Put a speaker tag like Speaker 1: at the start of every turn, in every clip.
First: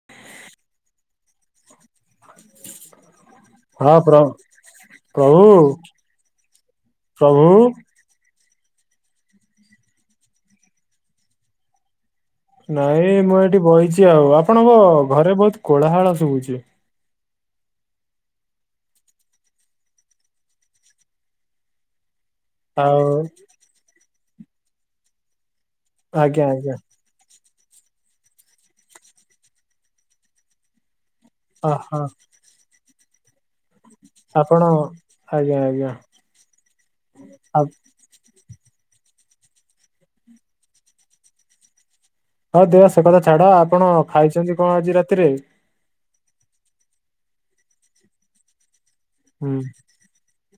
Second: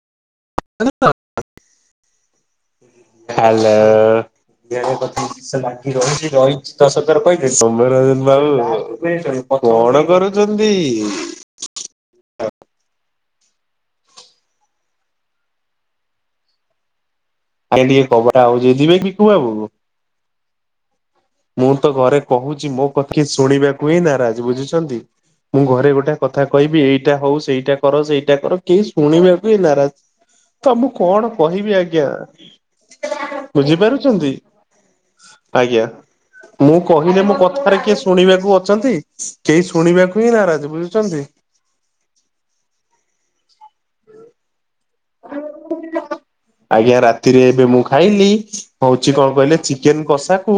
Speaker 1: [inaudible]
Speaker 2: [inaudible] Hello.
Speaker 1: ହଁ ପ୍ର ପ୍ରଭୁ
Speaker 2: [unintelligible] ଲାଗି ରହିଛି ରହିଛି ଦଶ ଥର
Speaker 1: ପ୍ରଭୁ
Speaker 2: କହିଲି ସୌମ୍ୟ ର [unintelligible] କଣ କରୁଛନ୍ତି?
Speaker 1: ନାଇଁ ମୁଁ ଏଠି ବଇଛି ଆଉ। ଆପଣଙ୍କ ଘରେ ବହୁତ କୋଳାହାଳ ଶୁଭୁଛି।
Speaker 2: ଆଜ୍ଞା ଟିକେ କବାଟ ଆଉଜେଇ ଦେବେ ବିକୁ ବାବୁ। ମୁଁ ତ ଘରେ କହୁଛି ମୋ
Speaker 1: ଆଉ
Speaker 2: କଥା କିଏ ଶୁଣିବାକୁ ହିଁ ନାରାଜ ବୁଝୁଛନ୍ତି ମୁଁ ଘରେ ଗୋ ଏଇଟା
Speaker 1: ଆଜ୍ଞା
Speaker 2: କଥା
Speaker 1: ଆଜ୍ଞା
Speaker 2: କହିବି ଏଇ ସେଇଟା ହଉ ସେଇଟା କର ସେଇଟା କର କେହି ଶୁଣିବାକୁ ନାରାଜ ତ ମୁଁ କଣ। କହିବି
Speaker 1: ଓହୋ
Speaker 2: ଆଜ୍ଞା ବୁଝିପାରୁଛନ୍ତି
Speaker 1: ଆପଣ
Speaker 2: ଆଜ୍ଞା। ମୁଁ କହିଲେ ମୋ
Speaker 1: ଆଉ
Speaker 2: କଥାରେ କିଏ ଶୁଣିବାକୁ ଅଛନ୍ତି କେହି ଶୁଣିବାକୁ ହିଁ ନାରାଜ ବୁଝୁଛନ୍ତି।
Speaker 1: ହଁ ଦେ ହ ସେ କଥା ଛାଡ। ଆପଣ ଖାଇଛନ୍ତି କଣ ଆଜି ରାତିରେ?
Speaker 2: ଆଜ୍ଞା ରାତିରେ ଏବେ ମୁଁ ଖାଇଲି। ହଉଚି କଣ
Speaker 1: ହୁଁ
Speaker 2: କହିଲେ ଚିକେନ କଷାକୁ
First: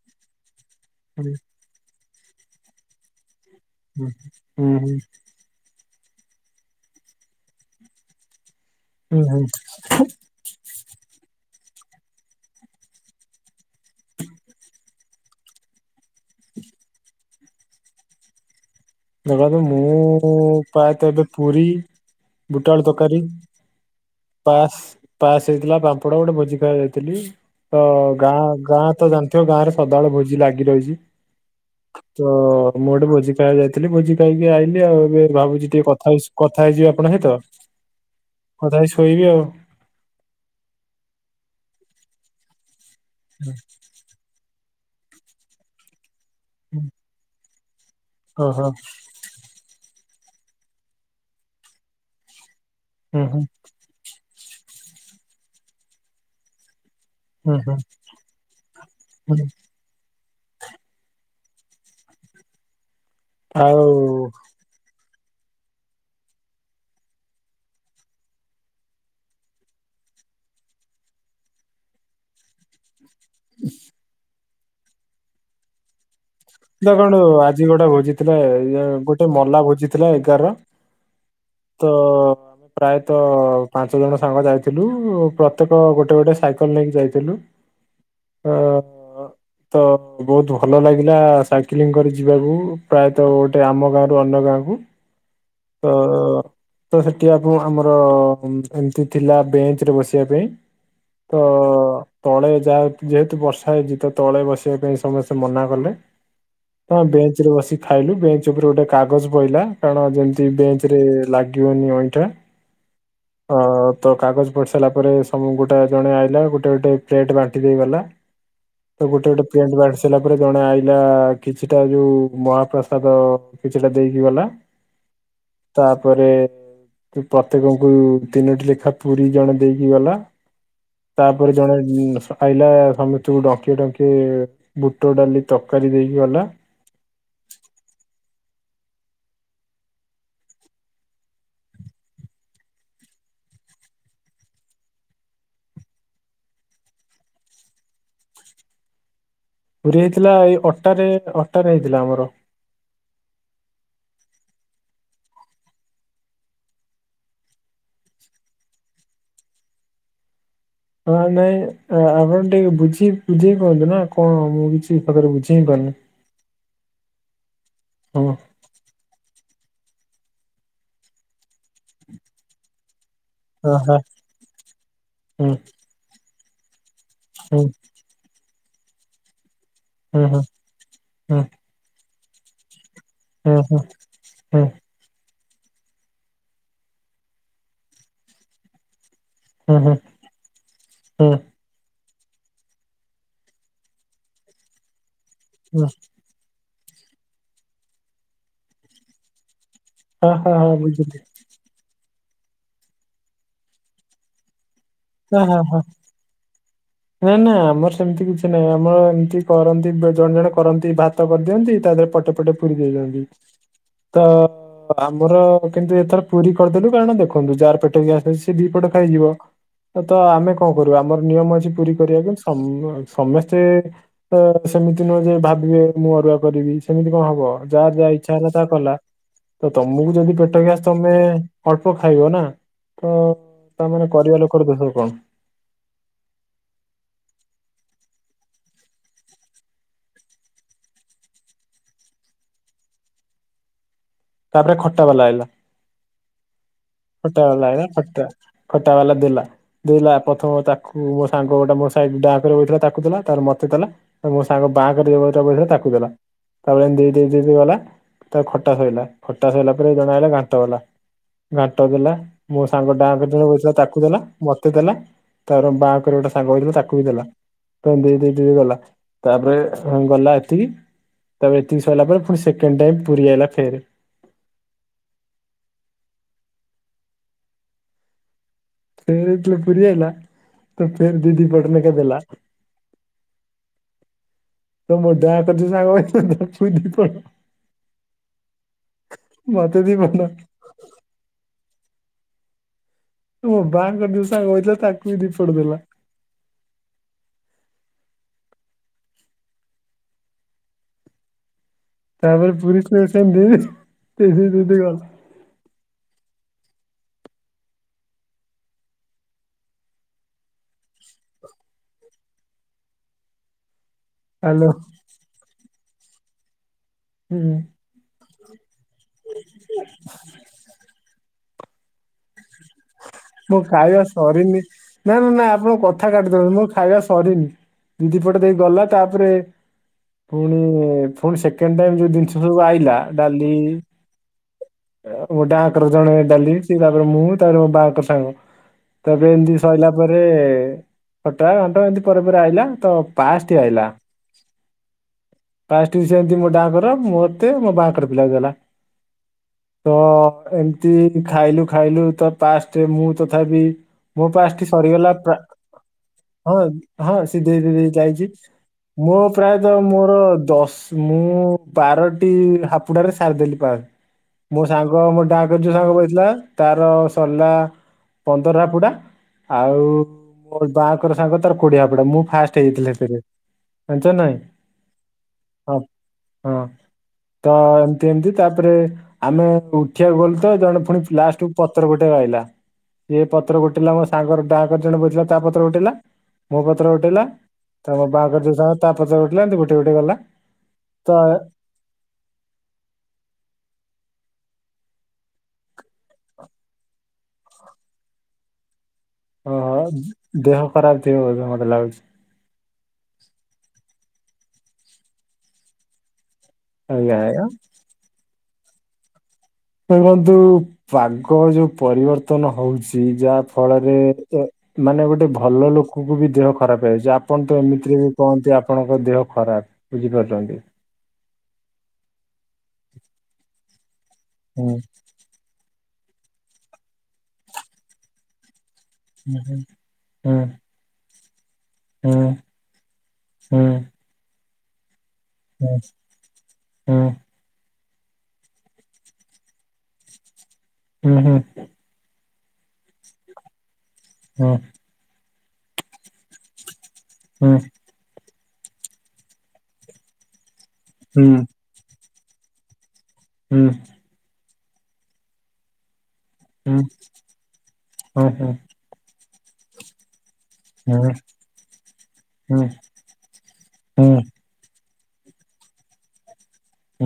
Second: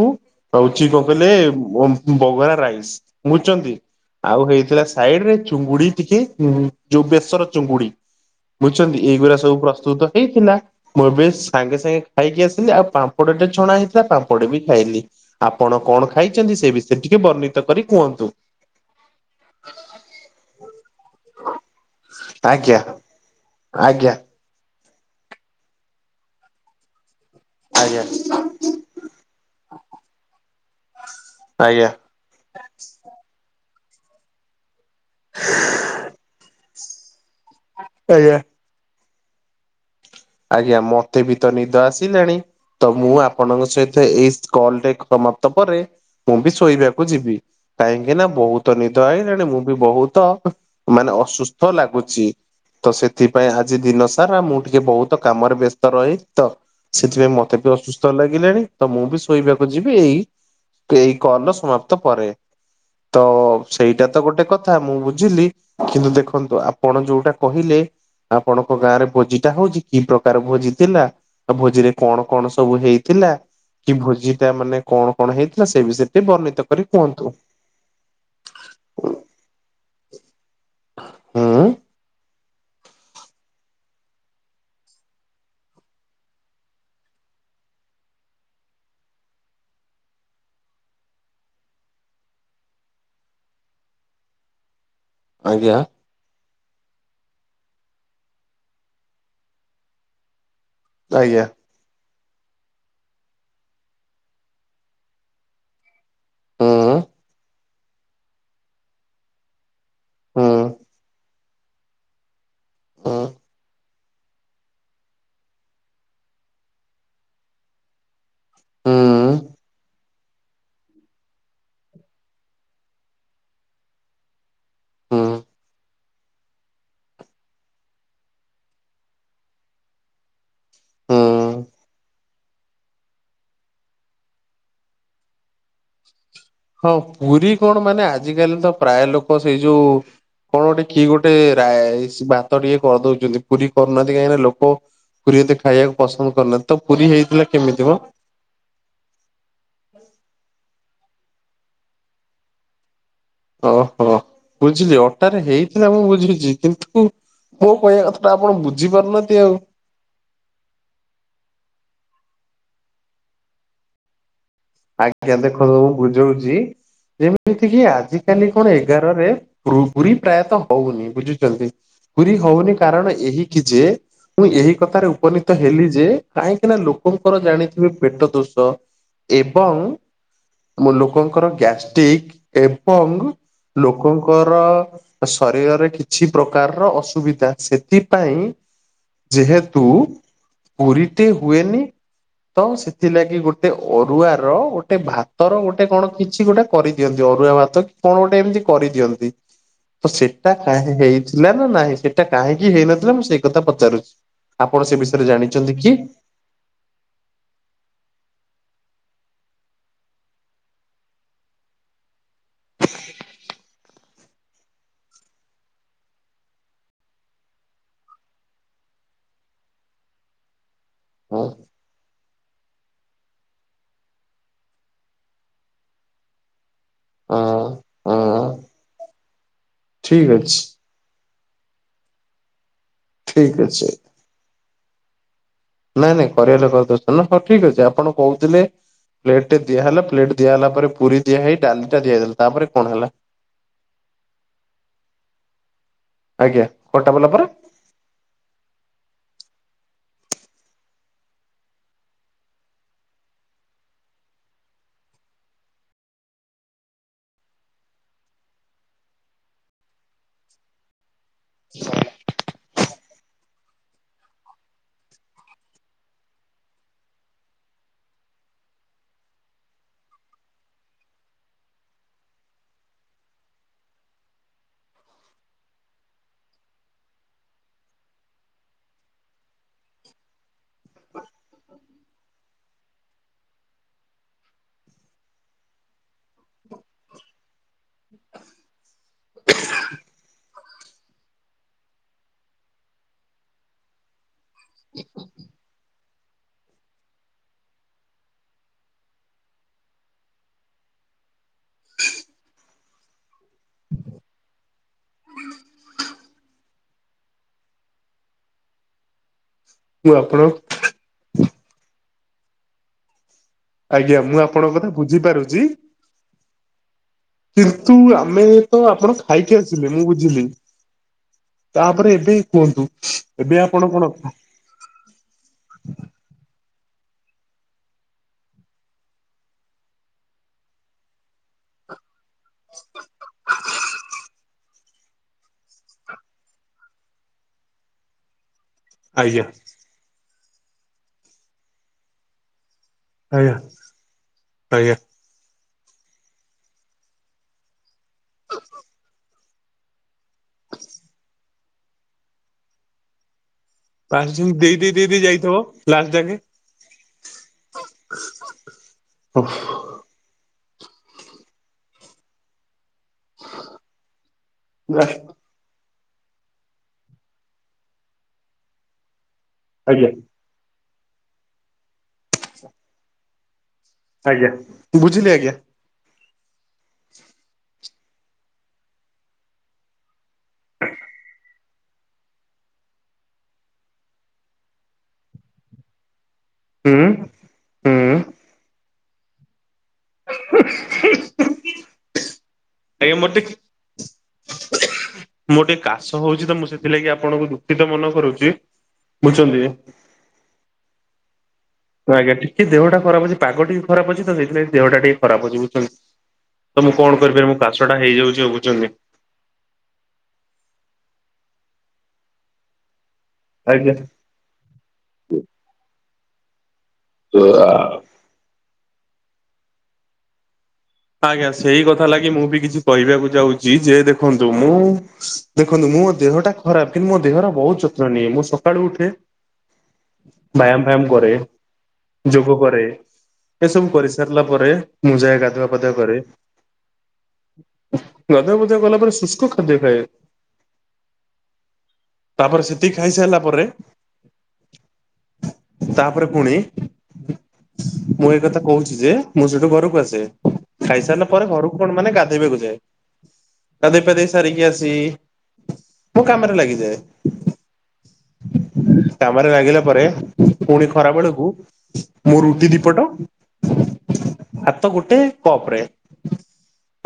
Speaker 2: ହଉଚି କଣ କହିଲେ।
Speaker 1: ହୁଁ
Speaker 2: ବମ ବଗରା ରାଇସ୍ ବୁଝୁଚନ୍ତି
Speaker 1: ହୁଁ
Speaker 2: ଆଉ
Speaker 1: ହୁଁ
Speaker 2: ହେଇଥିଲା
Speaker 1: ହୁଁ
Speaker 2: ସାଇଡରେ ଚୁଙ୍ଗୁଡି ଟିକେ। ଉଁ ଯୋଉ ବେସର ଚୁଙ୍ଗୁଡି ବୁଝୁଚନ୍ତି
Speaker 1: ହୁଁ
Speaker 2: ଏଇଗୁରା
Speaker 1: ହୁଁ
Speaker 2: ସବୁ ପ୍ରସ୍ତୁତ ହେଇଥିଲା। ମୁଁ ଏବେ ସାଙ୍ଗେ ସାଙ୍ଗେ ଖାଇକି ଆସିଲି ଆଉ ପାମ୍ପଡଟେ ଛଣା ହେଇଥିଲା ପାମ୍ପଡି ବି ଖାଇଲି। ଆପଣ କଣ ଖାଇଛନ୍ତି ସେ ବିଷୟରେ ଟିକେ ବର୍ଣ୍ଣିତ କରି କୁହନ୍ତୁ?
Speaker 1: ଦେଖନ୍ତୁ ମୁଁ ପ୍ରାୟ ତ ଏବେ ପୁରୀ। ବୁଟ
Speaker 2: ଆଜ୍ଞା
Speaker 1: ଆଳୁ ତରକାରୀ।
Speaker 2: ଆଜ୍ଞା
Speaker 1: ପାସ ପାସ ହେଇଥିଲା ପାମ୍ପଡ ଗୋଟେ ଭୋଜି ଖାଇବାକୁ ଯାଇଥିଲି ତ
Speaker 2: ଆଜ୍ଞା
Speaker 1: ଗାଁ ଗାଁ। ତ ଜାଣିଥିବ ଗାଁରେ ସଦାବେଳେ ଭୋଜି ଲାଗି ରହିଛି।
Speaker 2: ଆଜ୍ଞା।
Speaker 1: ତ ମୁଁ ଗୋଟେ ଭୋଜି ଖାଇବାକୁ ଯାଇ ଥିଲି ଭୋଜି ଖାଇକି ଆଇିଲି ଆଉ ଏବେ ଭାବୁଚି ଟିକେ କଥା ହେଇ ସ କଥା ହେଇଯିବି ଆପଣଙ୍କ ସହିତ
Speaker 2: ଆଜ୍ଞା।
Speaker 1: କଥା ହେଇ ଶୋଇବି ଆଉ।
Speaker 2: ଆଜ୍ଞା ମତେ ବି ତ ନିଦ ଆସିଲାଣି ତ ମୁଁ ଆପଣଙ୍କ ସହିତ ତ ଏଇସ୍ କଲ ଟେକ୍ ସମାପ୍ତ ପରେ ମୁଁ ବି ଶୋଇବାକୁ ଯିବି। କାହିଁକି ନା
Speaker 1: ଓହୋ
Speaker 2: ବହୁତ ନିଦ ଆଇଲାଣି ମୁଁ ବି ବହୁତ ମାନେ ଅସୁସ୍ଥ ଲାଗୁଚି। ତ
Speaker 1: ହୁଁ ହୁଁ
Speaker 2: ସେଥିପାଇଁ ଆଜି ଦିନ ସାରା ମୁଁ ଟିକେ ବହୁତ କାମରେ ବ୍ୟସ୍ତ ରହି ତ ସେଥିପାଇଁ
Speaker 1: ହୁଁ
Speaker 2: ମତେ ବି
Speaker 1: ହୁଁ
Speaker 2: ଅସୁସ୍ଥ ଲାଗିଲାଣି ତ ମୁଁ ବି
Speaker 1: ହୁଁ
Speaker 2: ଶୋଇବାକୁ ଯ ଯିବି ଏଇ ଏଇ କଲର ସମାପ୍ତ ପରେ ତ
Speaker 1: ଆଉ
Speaker 2: ସେଇଟା ତ ଗୋଟେ କଥ୍ ଥା ମୁଁ ବୁଝିଲି କିନ୍ତୁ ଦେଖନ୍ତୁ ଆପଣ ଯୋଉଟା କହିଲେ ଆପଣଙ୍କ ଗାଁରେ ଭୋଜିଟା ହଉଚି କି ପ୍ରକାର ଭୋଜି ଥିଲା ଆଉ ଭୋଜିରେ କଣ କଣ ସବୁ ହେଇଥିଲା କି ଭୋଜି ତା ମାନେ କଣ କଣ ହେଇଥିଲା ସେ ବିଷୟ ବର୍ଣିତ କରି
Speaker 1: ଦେଖଣୁ
Speaker 2: କୁହନ୍ତୁ।
Speaker 1: ଆଜି ଗୋଟେ ଭୋଜି ଥିଲା ଇ ଗୋଟେ ମଲା ଭୋଜି ଥିଲା ଏଗାର ର
Speaker 2: ଉଁ।
Speaker 1: ତ ପ୍ରାୟତଃ ପାଞ୍ଚ ଜଣ ସାଙ୍ଗ ଯାଇଥିଲୁ ପ୍ରତ୍ୟେକ ଗୋଟେ ଗୋଟେ ସାଇକଲ ନେଇକି ଯାଇଥିଲୁ।
Speaker 2: [inaudible]
Speaker 1: ଅ ତ ବହୁତ ଭଲ ଲାଗିଲା ସାଇକେଲିଂ କରି ଯିବାକୁ ପ୍ରାୟତଃ ଗୋଟେ ଆମ ଗାଁରୁ ଅନ୍ୟ ଗାଁକୁ
Speaker 2: ଆଜ୍ଞା।
Speaker 1: ତ ତ ସେଠି ଆଗୁ ଆମର ଏମ ଏମିତି ଥିଲା ବେଞ୍ଚ ରେ ବସିବା ପାଇଁ।
Speaker 2: ଆଜ୍ଞା
Speaker 1: ତ ତଳେ ଯାହା ଯେହେତୁ ବର୍ଷା ହେଇଛି ତ ତଳେ ବସିବା ପାଇଁ ସମସ୍ତେ ମନା କଲେ।
Speaker 2: ହୁଁ
Speaker 1: ହଁ ବେଞ୍ଚ ରେ ବସି ଖାଇଲୁ ବେଞ୍ଚ ଉପରେ ଗୋଟେ କାଗଜ ପଇଲା କାରଣ ଯେମି ତି
Speaker 2: ହୁଁ
Speaker 1: ବେଞ୍ଚ ରେ ଲାଗିବନି ଅଇଁଠା
Speaker 2: ହୁଁ
Speaker 1: ଅଁ ତ କାଗଜ ପଡି ସାଇଲା ପରେ ସବୁ ଗୋଟାଏ ଜଣେ ଆଇଲା ଗୋଟେ ଗୋଟେ ପ୍ଲେଟ ବାଣ୍ଟି ଦେଇଗଲା
Speaker 2: [unintelligible]
Speaker 1: ତ ଗୋଟେ ଗୋଟେ ପେଣ୍ଟ ବାଢି ସାରିଲା ପରେ ଜଣେ ଆଇଲା କିଛିଟା ଯୋଉ ମହାପ୍ରସାଦ କିଛିଟା ଦେଇକି ଗଲା।
Speaker 2: ହୁଁ
Speaker 1: ତାପରେ ପ୍ରତ୍ୟେକଙ୍କୁ ତିନୋଟି ଲେଖା ପୁରୀ ଜଣେ ଦେଇକି ଗଲା। ତାପରେ
Speaker 2: ହୁଁ।
Speaker 1: ଜଣେ ଉଁ ଆଇଲା ସମସ୍ତଙ୍କୁ ଡଙ୍କିଏ ଡଙ୍କିଏ ବୁଟ ଡାଲି ତକାରୀ ଦେଇକି ଗଲା
Speaker 2: ହଁ ପୁରୀ କଣ ମାନେ ଆଜି କାଲି ତ ପ୍ରାୟ ଲୋକ ସେଇ ଯୋଉ କଣ ଗୋଟେ କି ଗୋଟେ ରାଇସ ଭାତ ଟିକେ କରିଦଉଚନ୍ତି ପୁରୀ କରୁନାହାନ୍ତି କାହିଁକିନା ଲୋକ ପୁରୀ ଏତେ ଖାଇବାକୁ ପସନ୍ଦ କରିନାନ୍ତି ତ ପୁରୀ ହେଇଥିଲା କେମିତିିମ?
Speaker 1: ପୁରୀ ହେଇଥିଲା ଏଇ ଅଟାରେ ଅଟାରେ ହେଇଥିଲା ଆମର।
Speaker 2: ଓହୋ ବୁଝିଲି ଅଟାରେ ହେଇଥିଲା ମୁଁ ବୁଝୁଚି କିନ୍ତୁ ମୋ କହିବା କଥାଟା ଆପଣ ବୁଝି ପାରୁନାହାନ୍ତି ଆଉ।
Speaker 1: ହଁ ନାଇଁ ଆମେ ଟିକେ ବୁଝି ବୁଝେଇ ପାରୁନୁ ନା କଣ ମୁଁ କିଛି ସତରେ
Speaker 2: ଆଜ୍ଞା
Speaker 1: ବୁଝି ହିଁ
Speaker 2: ଦେଖନ୍ତୁ ମୁଁ
Speaker 1: ପାରୁନି।
Speaker 2: ବୁଝଉଚି ଯେମିତି କି ଆଜି
Speaker 1: ହଁ
Speaker 2: କାଲି କଣ ଏଗାରରେ ପ୍ରୁ ପୁରୀ ପ୍ରାୟତଃ ହଉନି ବୁଝୁଚନ୍ତି ପୁରୀ ହଉନି କାରଣ ଏହି କି
Speaker 1: ଅ
Speaker 2: ଯେ
Speaker 1: ହ
Speaker 2: ମୁଁ ଏହି କଥାରେ
Speaker 1: ହୁଁ
Speaker 2: ଉପନୀତ ହେଲି ଯେ କାହିଁକିନା ଲୋକ ଲୋକଙ୍କର
Speaker 1: ହୁଁ
Speaker 2: ଜାଣିଥିବେ ପେଟ ଦୋଷ। ଏବଂ
Speaker 1: ହୁଁ ହୁଁ
Speaker 2: ଲୋକଙ୍କର
Speaker 1: ହୁଁ
Speaker 2: ଗ୍ୟାଷ୍ଟିକ୍ ଏବଂ।
Speaker 1: ହୁଁ
Speaker 2: ଲୋକଙ୍କର।
Speaker 1: ହୁଁ
Speaker 2: ଶରୀରରେ କିଛି ପ୍ରକାରର ଅସୁବିଧା ସେଥିପାଇଁ।
Speaker 1: ହୁଁ
Speaker 2: ଯେହେତୁ
Speaker 1: ହୁଁ ହୁଁ ହୁଁ
Speaker 2: ପୁରୀଟି ହୁଏନି ତ ସେଥିଲାଗି ଗୋଟେ। ଅରୁଆ ର ଗୋଟେ ଭାତର ଗୋଟେ କଣ କି କିଛି ଗୋଟେ କରିଦିଅନ୍ତି, ଅରୁଆ ଭାତ କି କଣ ଗୋଟେ ଏମିତି କରିଦିଅନ୍ତି। ତ
Speaker 1: ହଁ
Speaker 2: ସେଟା
Speaker 1: ହଁ ହଁ
Speaker 2: କାଁ
Speaker 1: ବୁଝିଲି
Speaker 2: ହେଇଛ୍ ଥିଲା ନା ନାଇଁ ସେଇଟା କାହିଁକି ହେଇନଥିଲା, ମୁଁ ସେଇ କଥା ପଚାରୁଛି ଆପଣ ସେ ବି
Speaker 1: ଓ ହୋ ହଁ।
Speaker 2: [inaudible]
Speaker 1: ନାଁ ନାଁ ଆମର ସେମିତି କିଛି ନାହିଁ, ଆମର ଏମିତି କରନ୍ତି ଜଣେ ଜଣେ କରନ୍ତି ଭାତ କରିଦିଅନ୍ତି ତା ଦେହରେ ପଟେ ପଟେ ପୁରୀ ଦେଇ ଦିଅନ୍ତି ତ। ଆମର କିନ୍ତୁ ଏଥର ପୁରୀ କରିଦେଲୁ କାରଣ ଦେଖନ୍ତୁ ଯାହାର ପେଟ ଗ୍ୟାସ୍ ହେଇଚି ସେ ଦି ପଟ ଖାଇଯିବ। ତ ଆମେ କଣ କରୁ ଆମର
Speaker 2: ହଁ
Speaker 1: ନିୟମ ଅଛି ପୁରୀ କରିବାକୁ। ସମ ସମସ୍ତେ ତ ସେମିତି ନୁହଁ ଯେ ଭାବିବେ ମୁଁ ଅରୁଆ କରିବି। ସେମିତି କଣ
Speaker 2: ହଁ
Speaker 1: ହବ ଯାହାର ଯାହା ଇଚ୍ଛା
Speaker 2: ହଁ
Speaker 1: ହେଲା ତା କଲା ତମକୁ
Speaker 2: ଠିକ
Speaker 1: ଯଦି ପେଟ
Speaker 2: ଅଛି
Speaker 1: ଗ୍ୟାସ୍ ତମେ ଅଳ୍ପ ଖାଇବ ନାଁ ତ
Speaker 2: ଠିକ ଅଛି।
Speaker 1: ତାମାନେ କରିବା ଲୋକର ଦୋଷ କଣ।
Speaker 2: ନାଇଁ ନାଇଁ କରିବା ଲୋକର ଦୋଷ ନୁହଁ ହଉ ଠିକ୍ ଅଛି ଆପଣ କହୁଥିଲେ। ପ୍ଲେଟେ ଦିଆ ହେଲା ପ୍ଲେଟ ଦିଆ ହେଲା ପରେ ପୁରୀ ଦିଆ ହେଇ ଡାଲି ଟା ଦିଆ ଦେଲା ତାପରେ କଣ ହେଲା? [inaudible]
Speaker 1: ତାପରେ ଖଟା ବାଲା ଆଇଲା ଖଟା ବାଲା ଆଇଲା ଖଟା। ଖଟ୍ଟା ବାଲା ଦେଲା। ଦେଲା ପ୍ରଥମ ତାକୁ ମୋ ସାଙ୍ଗ ଗୋଟେ ମୋ ସାଇଡ୍ ଦାକ୍ ରେ ବୈଥିଲା ତାକୁ ଦେଲା ତାର ମତେ ଦେଲା। ମୋ ସାଙ୍ଗ ବାଁକରେ ଯିଏ ବଇଥିଲା ତାକୁ ଦେଲା। ତାପରେ ଏମିତି ଦେଇ ଦେଇ ଗଲା ତା ଖଟା ଶଇଲା। ଖଟା ସଇଲା ପରେ ଜଣେ ଆଇଲା ଘାଣ୍ଟ ଦେଲା, ଘାଣ୍ଟ ଦେଲା ମୋ ସାଙ୍ଗ ଦାଁ କତିରେ ବୈଥିଲା ତାକୁ ଦେଲା ମତେ ଦେଲା। ତାର ବାଁ କରେ ଗୋଟେ ସାଙ୍ଗ ବୈଥିଲା ତାକୁ ବି ଦେଲା। ତ ଦେଇ -ଦେଇ -ଦେଇ ଗଲା ତାପରେ ଗଲା ଏତିକି ତାପରେ ଏତିକି ସଇଲା ପରେ ପୁଣି ସେକେଣ୍ଡ୍ ଟାଇମ୍ ପୁରୀ ଆଇଲା ଫେରେ। ଫେରେ ଯେତେବେଳେ ପୁରୀ ଆଇଲା ତ ଫେରେ ଦିଦି ପଟନେଖା ଦେଲା। ତ ମୋ ଡାଁ କରେ ଯୋଉଁ ସାଙ୍ଗ ବଇଥିଲା ତାକୁ ଦୁଇ ପଟ। ମତେ ଦି ପଟ। ମୋ ବାଁକରେ ଯୋଉଁ ସାଙ୍ଗ ବୈଥିଲା ତାକୁ ବି ଦି ପଟ ଦେଲା। ତାପରେ ପୁରୀ ସେମିତି [unintelligible] ଦେଇ ଦେଇ ଗଲା।
Speaker 2: ମୁଁ ଆପଣ ଆଜ୍ଞା ମୁଁ
Speaker 1: ହ୍ୟାଲୋ
Speaker 2: ଆପଣଙ୍କ କଥା ବୁଝିପାରୁଚି।
Speaker 1: ହୁଁ
Speaker 2: କିନ୍ତୁ ଆମେ ତ ଆପଣ ଖାଇକି ଆସିଲେ ମୁଁ ବୁଝିଲି। ତାପରେ ଏବେ କୁହନ୍ତୁ। ଏବେ
Speaker 1: ମୋ
Speaker 2: ଆପଣ
Speaker 1: ଖାଇବା
Speaker 2: କଣ
Speaker 1: ସରିନି। ନାଁ -ନାଁ -ନାଁ ଆପଣ କଥା କାଟି ଦୌଛନ୍ତି, ମୋ ଖାଇବା ସରିନି ଦିଦି ପଟେ ଦେଇ ଗଲା ତାପରେ ପୁଣି ପୁଣି ସେକେଣ୍ଡ୍ ଟାଇମ୍ ଯୋଉଁ ଜିନିଷ ସବୁ ଆଇଲା ଡାଲି। ଗୋ ହାତରୁ ଜଣେ ଡାଲି ତାପରେ ମୁଁ ତାପରେ ମୋ ବାଁ କର ସାଙ୍ଗ। ତାପରେ
Speaker 2: ଆଜ୍ଞା
Speaker 1: ଏମତି ସରିଲା ପରେ ଖଟା, ଘାଣ୍ଟ ଏମିତି ପରେ ପରେ ଆଇଲା ତ
Speaker 2: ଆଜ୍ଞା
Speaker 1: ପାଶଟି ଆଇଲା
Speaker 2: ଆଜ୍ଞା
Speaker 1: ପାଶଟିକି ସେମିତି ମୋ ଡାଙ୍କର ମତେ ମୋ ବାଙ୍କର ବୁଲାଇ ଦେଲା ତ ଏମତି ଖାଇଲୁ ଖାଇଲୁ ତ ପାସ ଯେ ମୁଁ ତଥାପି ମୋ
Speaker 2: ପାସ୍ ଯେମିତି
Speaker 1: ପାସଟି
Speaker 2: ଦେଇ ଦେଇ ଦେଇ
Speaker 1: ସରିଗଲା
Speaker 2: ଦେଇ
Speaker 1: ପା
Speaker 2: ଯାଇଥିବ ଲାଷ୍ଟ ଯାକେ।
Speaker 1: ହଁ ହଁ ସେ ଧୀରେ ଧୀରେ ଯାଇଛି ମୋ ପ୍ରାୟତଃ ମୋର ଦଶ ମୁଁ ବାରଟି ହାପୁଡାରେ ସାରିଦେଲି ପାର ମୋ ସାଙ୍ଗ ମୋ ଡା [unintelligible] ସାଙ୍ଗ ବହିଥିଲା ତାର ସରିଲା ପନ୍ଦର ହାପୁଡା ଆଉ
Speaker 2: ଆଜ୍ଞା
Speaker 1: ମୋ ବାଙ୍କର ସାଙ୍ଗ ତାର କୋଡିିଆ ହାପୁଡା ମୁଁ ଫାଷ୍ଟ ହେଇଥିଲି ହେଥିରେ। ଜାଣିଛ ନାଇଁ?
Speaker 2: ଆଜ୍ଞା ବୁଝିଲି ଆଜ୍ଞା
Speaker 1: ହଁ। ହଁ।
Speaker 2: [unintelligible]
Speaker 1: ତ ଏମତି ଏମତି ତାପରେ ଆମେ ଉଠିବାକୁ ଗଲୁ ତ ଜଣେ ଫୁଣି ଲାଷ୍ଟକୁ ପତର ଗୋଟେଇବାକୁ ଆଇଲା। ଇଏ ପତ୍ର ଗୋଟିଲା ମୋ ସାଙ୍ଗର ଡାହାକର ଜଣେ ବଇଥିଲା ତା ପତ୍ର ଗୋଟେଇଲା ମୋ ପତ୍ର
Speaker 2: ହୁଁ
Speaker 1: ଗୋଟେଇଲା। ତମ
Speaker 2: ହୁଁ।
Speaker 1: ବାହାଘର ଯୋଉ ସାଙ୍ଗ ତା ପତର ଗୋଟେଇଲା ଏମିତି ଗୋଟେଇ ଗୋଟେଇ ଗଲା ତ
Speaker 2: ଟାଇ ମୋଟେ [inaudible] ମୋର ଟିକେ କାଶ ହଉଛି ତ ମୁଁ ସେଥିଲାଗି ଆପଣଙ୍କୁ ଦୁଃଖିତ ମନ କରୁଛି। ବୁଝଛନ୍ତି।
Speaker 1: ଓହୋ ଦେହ ଖରାପ ଥିବ ବୋଧେ ମତେ ଲାଗୁଛି।
Speaker 2: ହଁ ଆଜ୍ଞା ଟିକେ ଦେହଟା ଖରାପ ଅଛି ପାଗ ଟିକେ ଖରାପ ଅଛି ତ ସେଇଥିଲାଗି ଦେହଟା ଟିକେ ଖରାପ ଅଛି ବୁଝୁଛନ୍ତି? ତ ମୁଁ
Speaker 1: ଆଜ୍ଞା
Speaker 2: କଣ
Speaker 1: ଆଜ୍ଞା।
Speaker 2: କରିିପାରିବି ମୁଁ କାଶଟା ହେଇଯାଉଛି ଆଉ ବୁଝୁଛନ୍ତି?
Speaker 1: ଦେଖନ୍ତୁ ପାଗ ଯୋଉ ପରିବର୍ତ୍ତନ ହଉଛି ଯାହା
Speaker 2: ଆଜ୍ଞା।
Speaker 1: ଫଳରେ ତେ ମାନେ ଗୋଟେ ଭଲ ଲୋକକୁ ବି ଦେହ ଖରାପ ହେଇଯାଇଛି ଆପଣ ତ ଏମିତିରେ ବି କହନ୍ତି ଆପଣଙ୍କ ଦେହ ଖରାପ ବୁଝିପାରୁଛନ୍ତି?
Speaker 2: ହଁ ଆଜ୍ଞା ସେଇ କଥା ଲାଗି ମୁଁ ବି କିଛି କହିବାକୁ ଯାଉଛି ଯେ ଦେଖନ୍ତୁ
Speaker 1: ହୁଁ
Speaker 2: ମୁଁ ଦେଖନ୍ତୁ ମୋ ଦେହଟା ଖରାପ କିନ୍ତୁ ମୋ ଦେହର ବହୁତ ଯତ୍ନ ନିଏ ମୁଁ ସକାଳୁ ଉଠ ଠେ
Speaker 1: ହୁଁ ହୁଁ
Speaker 2: ବ୍ୟାୟାମ ଫ୍ୟାୟାମ କରେ।
Speaker 1: ହୁଁ।
Speaker 2: ଯୋଗ କରେ ଏସବୁ କରିସାରିଲା ପରେ ମୁଁ ଯାଏ ଗା ଗାଧୁଆ କରେ ଗାଧୁଆ ଫାଦୁଆ କଲା ପରେ ଶୁଷ୍କ ଖାଦ୍ୟ ଖାଏ।
Speaker 1: ହୁଁ ହୁଁ।
Speaker 2: ତାପରେ ସେତିକି ଖାଇସାରିଲା ପରେ
Speaker 1: ହଁ।
Speaker 2: ତାପରେ ପୁଣି ମୁଁ ଏ କଥା କହୁଛି ଯେ ମୁଁ ସେଠୁ ଘରକୁ ଆସେ। ଖାଇସାରିଲା ପରେ ଘରକୁ କଣ ମାନେ ଗାଧେଇବାକୁ ଯାଏ।
Speaker 1: ହୁଁ।
Speaker 2: ଗାଧେଇ ଫାଧେଇ ସାରିକି ଆସି ମୋ କାମରେ ଲାଗିଯାଏ। କାମରେ ଲାଗିଲା ପରେ ପୁଣି ଖରା ବେଳକୁ ମୁଁ ରୁଟି ଦିପଟ ହାତ ଗୋଟେ କପ ରେ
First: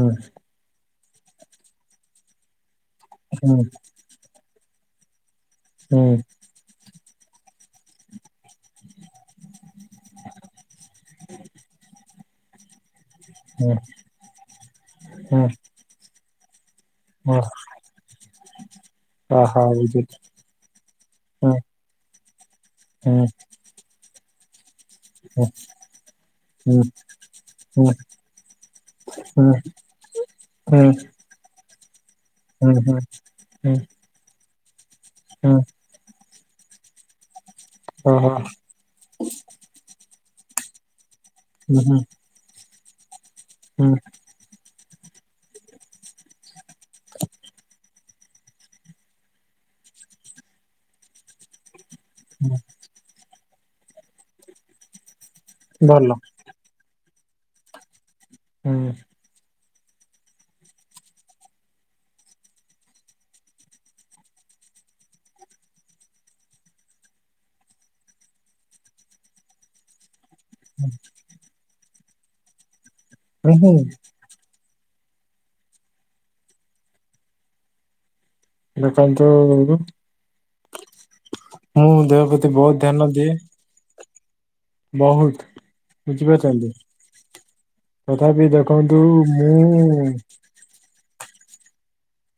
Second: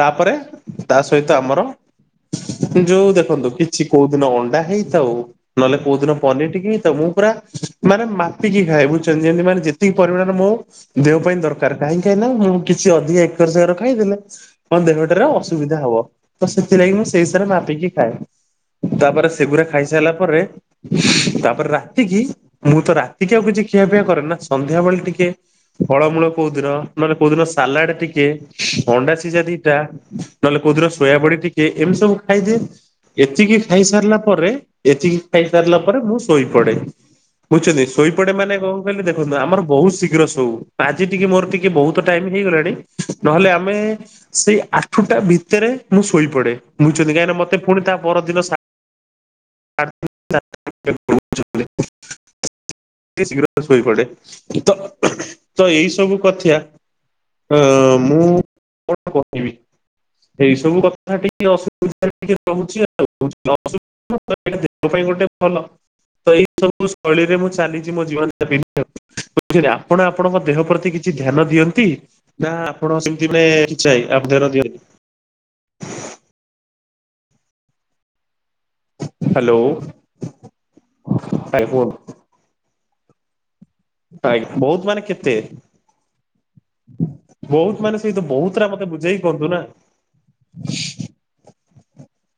Speaker 2: ତାପରେ ତା ସହିତ ଆମର ଯୋଉ ଦେଖନ୍ତୁ କିଛି କୋଉ ଦିନ ଅଣ୍ଡା ହେଇଥାଉ ନହେଲେ କୋଉ ଦିନ ପନିର ରି ହେଇଥାଉ ମୁଁ ପୁରା ମାନେ ମାପିକି ଖାଏ ବୁଝୁଛନ୍ତି ଯେମିତି ମାନେ ଯେ ତିକି ପରିମାଣରେ ମୋ ଦେହ ପାଇଁ ଦରକାର କାହିଁ କାଇଁନା ମୁଁ କିଛି ଅଧିକା ଏକର ସେକର ଖାଇଦେଲେ ମୋ ଦେହଟିର ଅସୁବିଧା ହବ ତ ସେଥିଲାଗି ମୁଁ ସେଇ ହିସାବରେ ମାପିକି ଖାଏ ତାପରେ ସେଗୁରା ଖାଇସାରିଲା ପରେ ତାପରେ ରାତିକି ମୁଁ ତ ରାତିକି ଆଉକିଛି ଖିଆପିଆ କରେ ନା ସନ୍ଧ୍ୟାବେଳେ ଟିକେ ଫଳମୂଳ କୋଉ ଦିନ ନହେଲେ କୋଉଦିନ ସାଲାଡ ଟିକେ ଅଣ୍ଡା ସିଝା ଦିଟା ନହେଲେ କଉଦିନ ସୋୟାବଡି ଟିକେ ଏମିତି ସବୁ ଖାଇଦିଏ ଏତିକି ଖାଇସାରିଲା ପରେ ଏତିକି ଖାଇସାରିଲା ରେ ମୁଁ ଶୋଇପଡେ ବୁଝଛନ୍ତି ଶୋଇପଡେ ମାନେ କ ଦେଖନ୍ତୁ ଆମର ବହୁତ ଶୀଘ୍ର ଶୋଉ ଆଜି ଟିକେ ମୋର ଟିକେ ବହୁତ ଟାଇମ ହେଇଗଲାଣି ନହେଲେ ଆମେ ସେଇ ଆଠଟା ଭିତରେ ମୁଁ ଶୋଇପଡେ ବୁଝୁଛନ୍ତି କାହିଁକିନା ମତେ ପୁଣି ତା ପରଦିନ [inaudible]
Speaker 1: ହଁ।
Speaker 2: ଶୀଘ୍ର ଶୋଇପଡେ ଇତ ତ ଏଇ
Speaker 1: ଭଲ।
Speaker 2: ସବୁ କଥିୟା ହ ମୁଁ
Speaker 1: ହୁଁ
Speaker 2: କଣ କହିବି? ଏଇ ସବୁ କଥା ଟିକେ ଅସୁବିଧାରେ ଟିକେ ରହୁଛି ଆଉ ଅଶୁ ହଁ ତ ଏଇଟା ଦେହ ପାଇଁ ଗୋଟେ ଭଲ। ତ ଏଇ ସବୁ ଶୈଳୀରେ ମୁଁ ଚାଲିଛି ମୋ ଜୀବନଜାପିନ। ଝିଲେ ଆପଣ ଆପଣଙ୍କ ଦେହ ପ୍ରତି କିଛି ଧ୍ୟାନ ଦିଅନ୍ତି ନା ଆପଣ ସେମତି ମାନେ।
Speaker 1: ହୁଁ ହୁଁ
Speaker 2: [unintelligible] ଧ୍ୟାନ ଦିଅନ
Speaker 1: ଦେଖନ୍ତୁ
Speaker 2: ହ୍ୟାଲୋ ଆଜ୍ଞା କୁହନ୍ତୁ।
Speaker 1: ମୁଁ ଦେହ ପ୍ରତି ବହୁତ ଧ୍ୟାନ ଦିଏ।
Speaker 2: ଆ ବହୁତ ମାନେ କେତେ?
Speaker 1: ବୁଝିପାରୁଛନ୍ତି
Speaker 2: ବହୁତ ମାନେ ସେଇତ
Speaker 1: ତଥାପି
Speaker 2: ବହୁତ ଟା ମତେ
Speaker 1: ଦେଖନ୍ତୁ
Speaker 2: ବୁଝେଇକି କୁହନ୍ତୁ ନା।
Speaker 1: ମୁଁ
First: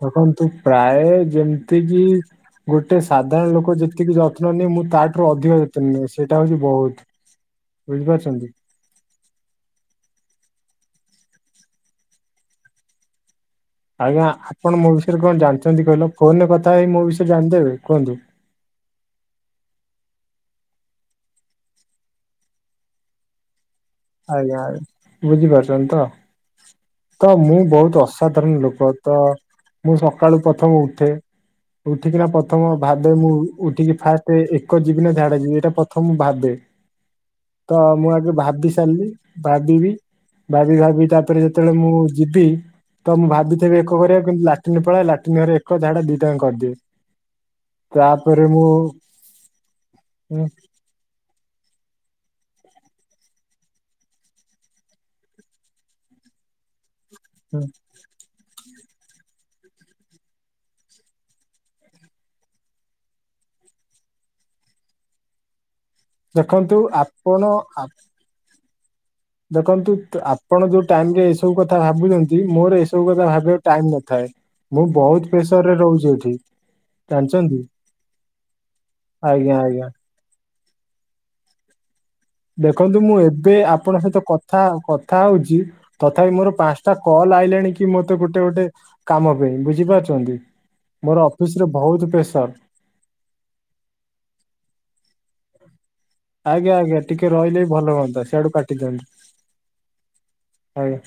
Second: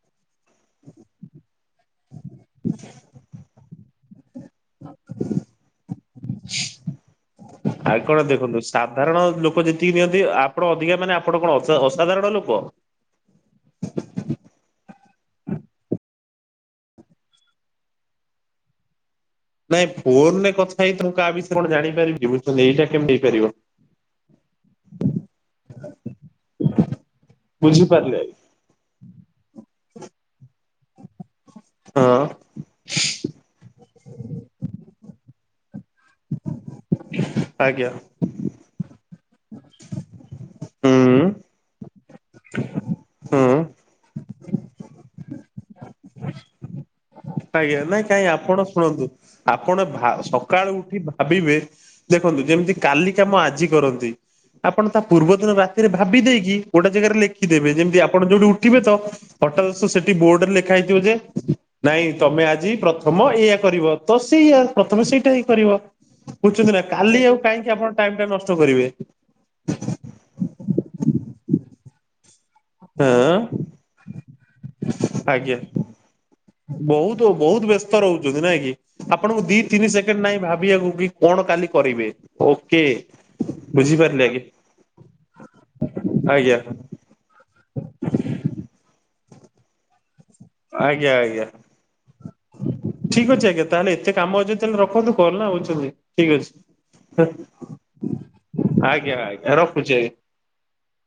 Speaker 1: ଦେଖନ୍ତୁ ପ୍ରାୟେ ଯେମିତିକି ଗୋଟେ ସାଧାରଣ ଲୋକ ଯେତିକି ଯ ଯନ ନି ମୁଁ ତାଠୁ ଅଧିକ ଯତ୍ନ ନିଏ ସେଇଟା ହଉଛି ବହୁତ
Speaker 2: ଆଉ କଣ
Speaker 1: ବୁଝିପାରୁଛନ୍ତି।
Speaker 2: ଦେଖନ୍ତୁ ସାଧାରଣ ଲୋକ ଯେତିକି ନିଅନ୍ତି ଆପଣ ଅଧିକା ମାନେ ଆପଣ କଣ ଅ ଅସାଧାରଣ ଲୋକ?
Speaker 1: ଆଜ୍ଞା ଆପଣ ମୋ ବିଷୟରେ କଣ ଜାଣିଛନ୍ତି କହିଲ ଫୋନ ରେ କଥା ହେଇ ମୋ ବିଷୟରେ ଜାଣିଦେବେ କୁହନ୍ତୁ?
Speaker 2: ନାଇଁ ଫୋନ ରେ କଥା ହେଇ ତମ କାହା ବି ସ କଣ ଜାଣିପାରିବ ବୁଝଚନ୍ତୀ ଏଇଟା କେମିତି ହେଇପାରିବ?
Speaker 1: ଆଜ୍ଞା ବୁଝିପାରୁଚନ୍ତି ତ ତ ମୁଁ ବହୁତ
Speaker 2: ବୁଝିପାରିଲେ
Speaker 1: ଅସାଧାରଣ ଲୋକ। ତ ମୁଁ ସକାଳୁ ପ୍ରଥମେ ଉଠେ।
Speaker 2: ହଁ
Speaker 1: ଉଠିକି ନା ପ୍ରଥମ ଭାବେ ମୁଁ ଉଠିକି ଫାଷ୍ଟ ଏକ ଯିବି ନା ଝାଡା ଯିବି ଏଇଟା ପ୍ର ତ ମୁଁ ଭାବେ ତ
Speaker 2: ଆଜ୍ଞା
Speaker 1: ମୁଁ ଆଗେ ଭାବି ସାରିଲି ଭାବିବି ଭାବି ଭାବି
Speaker 2: ହୁଁ
Speaker 1: ତାପରେ ଯେତେବେଳେ ମୁଁ ଯିବି ତ ମୁଁ
Speaker 2: ହୁଁ
Speaker 1: ଭାବିଥିବି ଏକ କରିଆକୁ କିନ୍ତୁ ଲାଟିନୀ ପଳାଇଲା ଲାଟିନ ଘରେ ଏକ ଝାଡା ଦି ଟା ଯାକ କରିଦିଏ।
Speaker 2: ଆଜ୍ଞା ନାଇଁ କାହିଁ
Speaker 1: ତାପରେ
Speaker 2: ଆପଣ
Speaker 1: ମୁଁ
Speaker 2: ଶୁଣନ୍ତୁ ଆପଣ ଭା
Speaker 1: ହୁଁ
Speaker 2: ସକାଳୁ ଉଠି ଭା ଭାବିବେ ଦେଖନ୍ତୁ ଯେମିତି କାଲି କାମ ଆଜି କରନ୍ତି। ଆପଣ ତା ପୂର୍ବ ଦିନ ରାତିରେ ଭାବି ଦେଇକି ଗୋଟେ ଜାଗାରେ ଲେ
Speaker 1: ହୁଁ
Speaker 2: ଖିଦେବେ ଯେମିତି ଆପଣ ଯୋଉଠି ଉଠିବେ ତ ହଠାତ୍ ସେଠି ବୋର୍ଡ ରେ ଲେଖା ହେଇଥିବ ଯେ ନାଇଁ ତମେ ଆଜି ପ୍ରଥମ ଏଇଆ କରିବ ତ ସେୟା ପ୍ରଥମେ ସେଇଟା ହିଁ କରିବ। ବୁଝୁଛନ୍ତି
Speaker 1: ଦେଖନ୍ତୁ
Speaker 2: ନା କାଲି ଆଉ
Speaker 1: ଆପଣ
Speaker 2: କାହିଁକି
Speaker 1: ଆ
Speaker 2: ଆପଣ ଟାଇମ୍ ଟା ନଷ୍ଟ କରିବେ?
Speaker 1: ଦେଖନ୍ତୁ ଆପଣ ଯୋଉ ଟାଇମ ରେ ଏ ସବୁ କଥା ଭାବୁଛନ୍ତି। ବି ମୋର ଏସବୁ
Speaker 2: ହଁ
Speaker 1: କଥା ଭାବିଆକୁ ଟାଇମ ନଥାଏ ମୁଁ ବହୁତ
Speaker 2: ଆଜ୍ଞା
Speaker 1: ପ୍ରେସରରେ ରହୁଛି ଏଠି।
Speaker 2: ବହୁତ
Speaker 1: ଜାଣିଛନ୍ତି
Speaker 2: ବହୁତ ବ୍ୟସ୍ତ ରହୁଛନ୍ତି ନାଇଁ କି ଆପଣଙ୍କୁ
Speaker 1: ଆଜ୍ଞା
Speaker 2: ଦି
Speaker 1: ଆଜ୍ଞା
Speaker 2: ତିନି ସେ ନାଇଁ ଭାବିବାକୁ ବି କଣ କାଲି କରିବେ? ଓକେ।
Speaker 1: ଦେଖନ୍ତୁ ମୁଁ ଏବେ ଆପଣଙ୍କ ସହିତ
Speaker 2: ବୁଝିପାରିଲେ
Speaker 1: କଥା କଥା ହଉଛି
Speaker 2: ଆଜ୍ଞା
Speaker 1: ତଥାପି ମୋର
Speaker 2: ଆଜ୍ଞା
Speaker 1: ପାଞ୍ଚ ତା କଲ୍ ଆଇଲାଣି କି ମୋତେ ଗୋଟେ ଗୋଟେ କାମ ପାଇଁ ବୁଝିପାରୁଛନ୍ତି।
Speaker 2: ଆଜ୍ଞା
Speaker 1: ମୋର
Speaker 2: ଆଜ୍ଞା।
Speaker 1: ଅଫିସ ରେ ବହୁତ ପ୍ରେସର
Speaker 2: ଠିକ୍ ଅଛି ଆଜ୍ଞା ତାହେଲେ ଏତେ କାମ ଅଛି ତାହେଲେ ରଖନ୍ତୁ କଲ୍ ନା ବୁଝ୍ଛନ୍ତି।
Speaker 1: ଆଜ୍ଞା ଆଜ୍ଞା ଟିକେ ରହିଲେ ବି ଭଲ ହୁଅନ୍ତା ସେଆଡୁ କାଟି ଦିଅନ୍ତୁ
Speaker 2: ଆଜ୍ଞା ଆଜ୍ଞା ରଖୁଛି ଆଜ୍ଞା।
Speaker 1: ଆଜ୍ଞା।